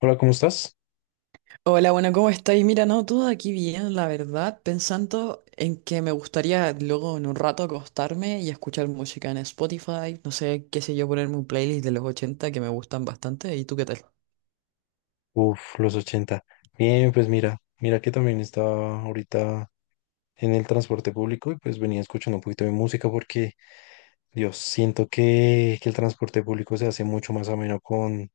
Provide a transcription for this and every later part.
Hola, ¿cómo estás? Hola, bueno, ¿cómo estáis? Mira, no, todo aquí bien, la verdad, pensando en que me gustaría luego en un rato acostarme y escuchar música en Spotify, no sé, qué sé yo, ponerme un playlist de los 80 que me gustan bastante. ¿Y tú qué tal? Uf, los 80. Bien, pues mira que también estaba ahorita en el transporte público y pues venía escuchando un poquito de música porque, Dios, siento que el transporte público se hace mucho más ameno con,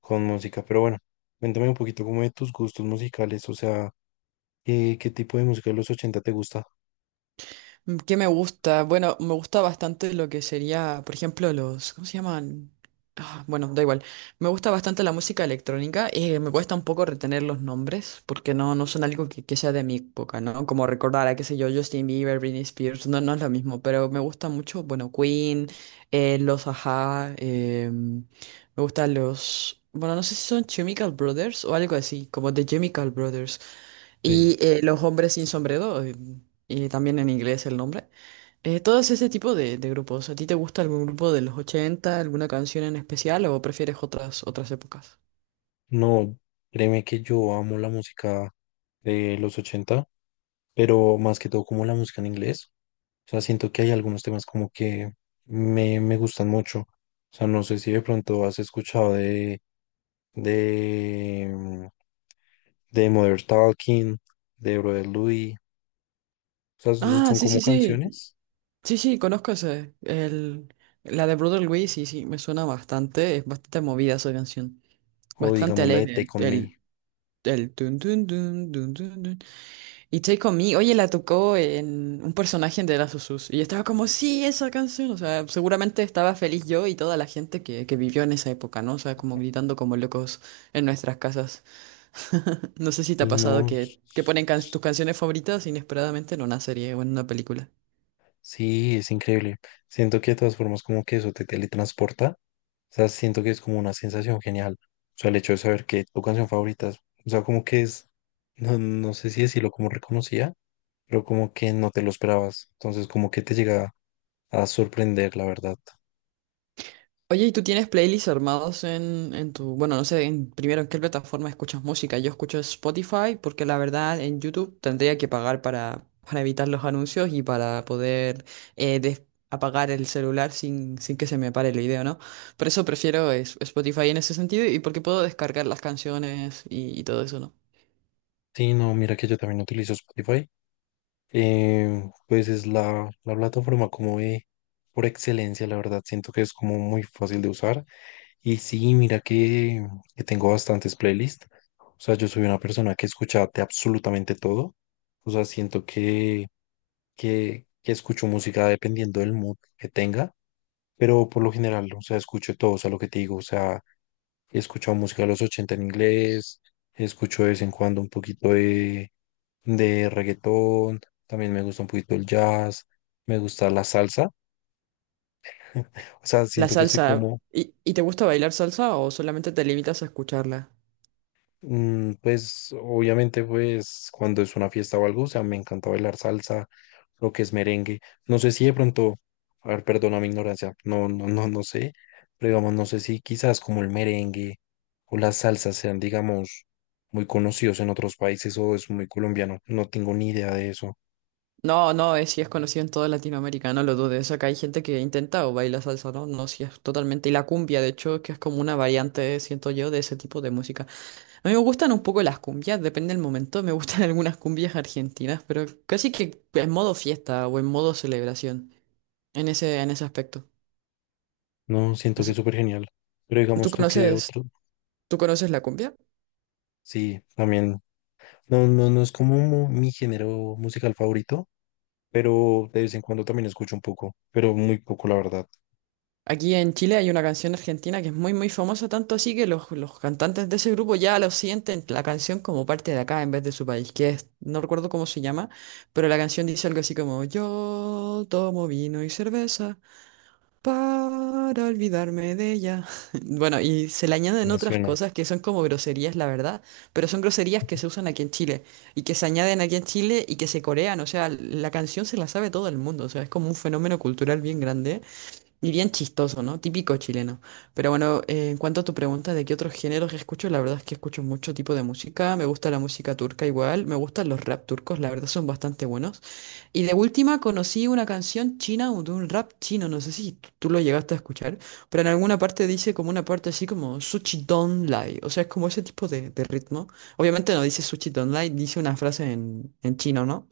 con música. Pero bueno, cuéntame un poquito como de tus gustos musicales, o sea, ¿qué tipo de música de los ochenta te gusta? ¿Qué me gusta? Bueno, me gusta bastante lo que sería, por ejemplo, ¿cómo se llaman? Ah, bueno, da igual. Me gusta bastante la música electrónica. Me cuesta un poco retener los nombres porque no son algo que sea de mi época, ¿no? Como recordar a, qué sé yo, Justin Bieber, Britney Spears. No es lo mismo, pero me gusta mucho, bueno, Queen, eh, los Ajá, em, me gustan bueno, no sé si son Chemical Brothers o algo así, como The Chemical Brothers Sí, y Los hombres sin sombrero, y también en inglés el nombre. Todos ese tipo de grupos. ¿A ti te gusta algún grupo de los 80 alguna canción en especial o prefieres otras épocas? no, créeme que yo amo la música de los ochenta, pero más que todo como la música en inglés. O sea, siento que hay algunos temas como que me gustan mucho. O sea, no sé si de pronto has escuchado de, mm, de Mother Talking, de Brother Louis. O sea, son Ah, son sí, como sí, sí. canciones. Sí, sí, conozco ese. La de Brother Luis, sí, sí, me suena bastante. Es bastante movida esa canción. O Bastante digamos la de alegre. Take On Me. El Tun, tun, tun, tun, tun, tun. Y Take On Me, oye, la tocó en un personaje de Last of Us. Y estaba como, sí, esa canción. O sea, seguramente estaba feliz yo y toda la gente que vivió en esa época, ¿no? O sea, como gritando como locos en nuestras casas. No sé si te ha Y pasado no, que ponen tus canciones favoritas inesperadamente en una serie o en una película. sí, es increíble. Siento que de todas formas como que eso te teletransporta. O sea, siento que es como una sensación genial. O sea, el hecho de saber que tu canción favorita, o sea, como que es, no, no sé si decirlo como reconocía, pero como que no te lo esperabas. Entonces, como que te llega a sorprender, la verdad. Oye, ¿y tú tienes playlists armados en tu, bueno, no sé, primero en qué plataforma escuchas música? Yo escucho Spotify porque la verdad en YouTube tendría que pagar para evitar los anuncios y para poder eh, des- apagar el celular sin que se me pare el video, ¿no? Por eso prefiero Spotify en ese sentido y porque puedo descargar las canciones y todo eso, ¿no? Sí, no, mira que yo también utilizo Spotify. Pues es la plataforma como de, por excelencia, la verdad. Siento que es como muy fácil de usar. Y sí, mira que tengo bastantes playlists. O sea, yo soy una persona que escucha de absolutamente todo. O sea, siento que que escucho música dependiendo del mood que tenga, pero por lo general, o sea, escucho todo, o sea, lo que te digo, o sea, he escuchado música de los 80 en inglés, escucho de vez en cuando un poquito de reggaetón, también me gusta un poquito el jazz, me gusta la salsa, o sea, La siento que soy salsa, como. Y te gusta bailar salsa o solamente te limitas a escucharla? Pues obviamente pues cuando es una fiesta o algo, o sea, me encanta bailar salsa, lo que es merengue. No sé si de pronto, a ver, perdona mi ignorancia, no, no, no, no sé, pero digamos, no sé si quizás como el merengue o las salsas sean, digamos, muy conocidos en otros países o es muy colombiano. No tengo ni idea de eso. No, no, sí es conocido en toda Latinoamérica, no lo dudes. Acá hay gente que intenta o baila salsa, no, no, sí es totalmente. Y la cumbia, de hecho, que es como una variante, siento yo, de ese tipo de música. A mí me gustan un poco las cumbias, depende del momento. Me gustan algunas cumbias argentinas, pero casi que en modo fiesta o en modo celebración, en ese aspecto. No, siento que Es- es súper genial. Pero ¿Tú digamos tú que conoces, otro, tú conoces la cumbia? sí, también, no, no, no es como mi género musical favorito, pero de vez en cuando también escucho un poco, pero muy poco, la verdad, Aquí en Chile hay una canción argentina que es muy, muy famosa, tanto así que los cantantes de ese grupo ya lo sienten la canción como parte de acá en vez de su país, que es, no recuerdo cómo se llama, pero la canción dice algo así como, yo tomo vino y cerveza para olvidarme de ella. Bueno, y se le añaden me otras suena. cosas que son como groserías, la verdad, pero son groserías que se usan aquí en Chile y que se añaden aquí en Chile y que se corean, o sea, la canción se la sabe todo el mundo, o sea, es como un fenómeno cultural bien grande. Y bien chistoso, ¿no? Típico chileno. Pero bueno, en cuanto a tu pregunta de qué otros géneros escucho, la verdad es que escucho mucho tipo de música. Me gusta la música turca igual, me gustan los rap turcos, la verdad son bastante buenos. Y de última conocí una canción china o de un rap chino, no sé si tú lo llegaste a escuchar, pero en alguna parte dice como una parte así como Suchi Don Lai, o sea, es como ese tipo de ritmo. Obviamente no dice Suchi Don Lai, dice una frase en chino, ¿no?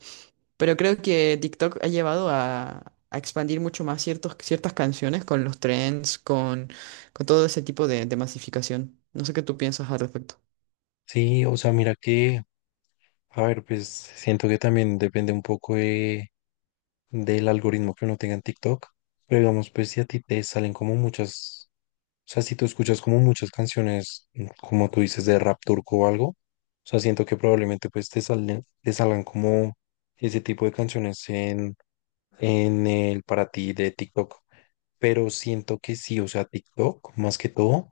Pero creo que TikTok ha llevado a expandir mucho más ciertas canciones con los trends, con todo ese tipo de masificación. No sé qué tú piensas al respecto. Sí, o sea, mira que, a ver, pues siento que también depende un poco del algoritmo que uno tenga en TikTok, pero digamos, pues si a ti te salen como muchas, o sea, si tú escuchas como muchas canciones, como tú dices, de rap turco o algo, o sea, siento que probablemente pues te salgan como ese tipo de canciones en el para ti de TikTok. Pero siento que sí, o sea, TikTok más que todo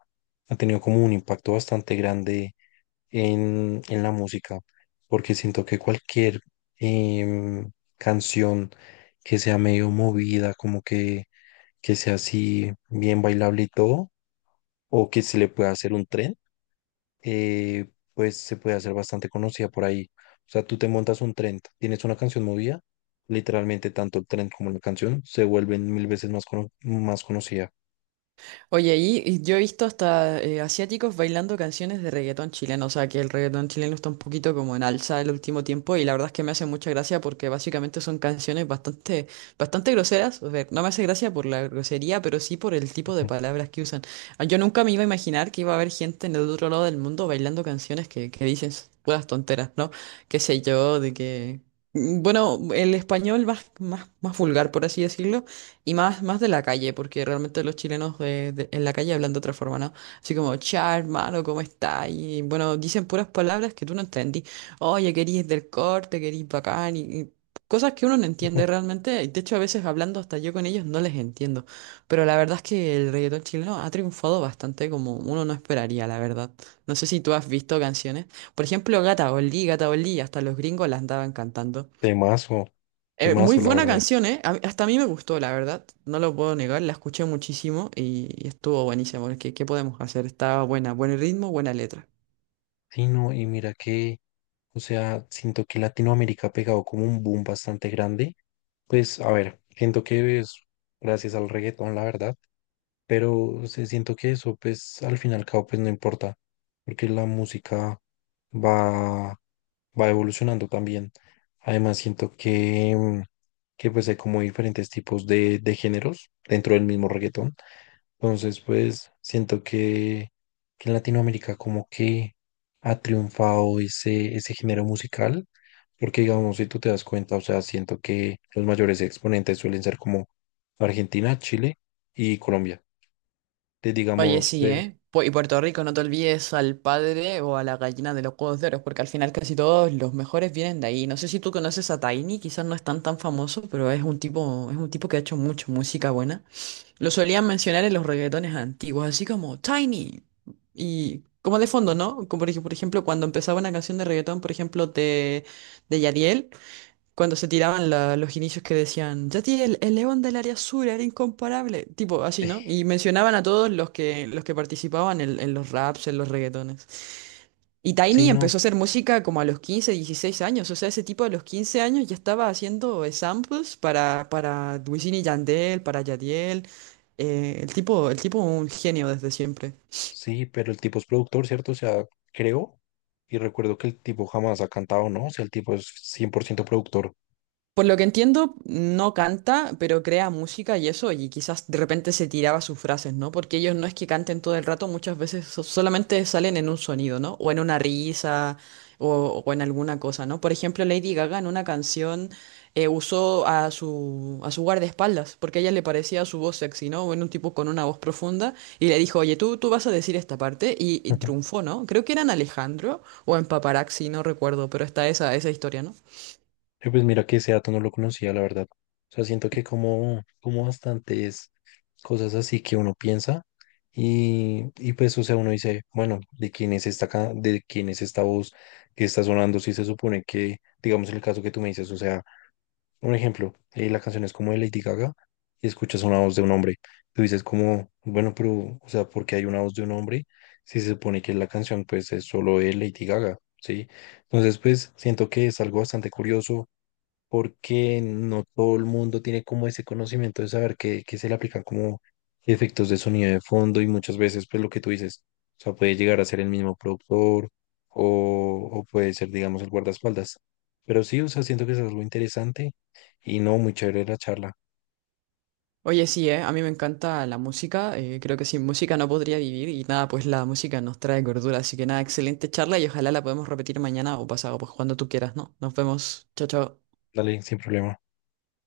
ha tenido como un impacto bastante grande en la música, porque siento que cualquier em, canción que sea medio movida, como que sea así bien bailable y todo, o que se le pueda hacer un tren, pues se puede hacer bastante conocida por ahí. O sea, tú te montas un tren, tienes una canción movida, literalmente tanto el tren como la canción se vuelven mil veces más, más conocida. Oye, ahí y yo he visto hasta asiáticos bailando canciones de reggaetón chileno, o sea que el reggaetón chileno está un poquito como en alza el último tiempo y la verdad es que me hace mucha gracia porque básicamente son canciones bastante, bastante groseras, o sea, no me hace gracia por la grosería, pero sí por el tipo de palabras que usan. Ah, yo nunca me iba a imaginar que iba a haber gente en el otro lado del mundo bailando canciones que dicen puras tonteras, ¿no? Qué sé yo, de que. Bueno, el español más, más, más vulgar, por así decirlo. Y más, más de la calle, porque realmente los chilenos en la calle hablan de otra forma, ¿no? Así como, cha, hermano, ¿cómo está? Y bueno, dicen puras palabras que tú no entendí. Oye, querís del corte, querís bacán, y cosas que uno no entiende realmente. De hecho, a veces hablando hasta yo con ellos no les entiendo. Pero la verdad es que el reggaetón chileno ha triunfado bastante como uno no esperaría, la verdad. No sé si tú has visto canciones. Por ejemplo, Gata Oli, Gata Oli, hasta los gringos la andaban cantando. Temazo, Muy temazo, la buena verdad. canción, ¿eh? Hasta a mí me gustó, la verdad. No lo puedo negar, la escuché muchísimo y estuvo buenísimo. Qué podemos hacer? Estaba buena, buen ritmo, buena letra. Sí, no, y mira que, o sea, siento que Latinoamérica ha pegado como un boom bastante grande. Pues, a ver, siento que es gracias al reggaetón, la verdad, pero o sea, siento que eso, pues, al fin y al cabo, pues, no importa, porque la música va, va evolucionando también. Además, siento que, que pues, hay como diferentes tipos de géneros dentro del mismo reggaetón. Entonces, pues siento que en Latinoamérica como que ha triunfado ese género musical, porque digamos, si tú te das cuenta, o sea, siento que los mayores exponentes suelen ser como Argentina, Chile y Colombia. Te Oye, digamos, sí, pues, ¿eh? Y Puerto Rico, no te olvides al padre o a la gallina de los huevos de oro, porque al final casi todos los mejores vienen de ahí. No sé si tú conoces a Tiny, quizás no es tan tan famoso, pero es un tipo que ha hecho mucho música buena. Lo solían mencionar en los reggaetones antiguos, así como Tiny. Y como de fondo, ¿no? Como por por ejemplo, cuando empezaba una canción de reggaetón, por ejemplo, de Yadiel, cuando se tiraban los inicios que decían, Yadiel, el león del área azul era incomparable. Tipo así, ¿no? Y mencionaban a todos los que participaban en los raps, en los reggaetones. Y sí, Tiny no, empezó a hacer música como a los 15, 16 años. O sea, ese tipo a los 15 años ya estaba haciendo samples para Wisin y Yandel, para Yadiel. El tipo un genio desde siempre. sí, pero el tipo es productor, ¿cierto? O sea, creo y recuerdo que el tipo jamás ha cantado, ¿no? O sea, el tipo es 100% productor. Por lo que entiendo, no canta, pero crea música y eso, y quizás de repente se tiraba sus frases, ¿no? Porque ellos no es que canten todo el rato, muchas veces solamente salen en un sonido, ¿no? O en una risa, o en alguna cosa, ¿no? Por ejemplo, Lady Gaga en una canción usó a su guardaespaldas, porque a ella le parecía su voz sexy, ¿no? En un tipo con una voz profunda, y le dijo, oye, tú vas a decir esta parte, y triunfó, ¿no? Creo que era en Alejandro o en Paparazzi, no recuerdo, pero está esa historia, ¿no? Pues mira que ese dato no lo conocía, la verdad. O sea, siento que como, bastantes cosas así que uno piensa y pues, o sea, uno dice, bueno, ¿de quién es esta, de quién es esta voz que está sonando? Si se supone que, digamos, el caso que tú me dices, o sea, un ejemplo, la canción es como de Lady Gaga y escuchas una voz de un hombre. Tú dices como, bueno, pero, o sea, ¿por qué hay una voz de un hombre si se supone que la canción pues es solo de Lady Gaga? ¿Sí? Entonces, pues, siento que es algo bastante curioso porque no todo el mundo tiene como ese conocimiento de saber que se le aplican como efectos de sonido de fondo y muchas veces pues lo que tú dices, o sea, puede llegar a ser el mismo productor o puede ser, digamos, el guardaespaldas. Pero sí, o sea, siento que es algo interesante y no, muy chévere la charla. Oye, sí, a mí me encanta la música, creo que sin música no podría vivir y nada, pues la música nos trae gordura, así que nada, excelente charla y ojalá la podemos repetir mañana o pasado, pues cuando tú quieras, ¿no? Nos vemos, chao, chao. Dale, sin problema.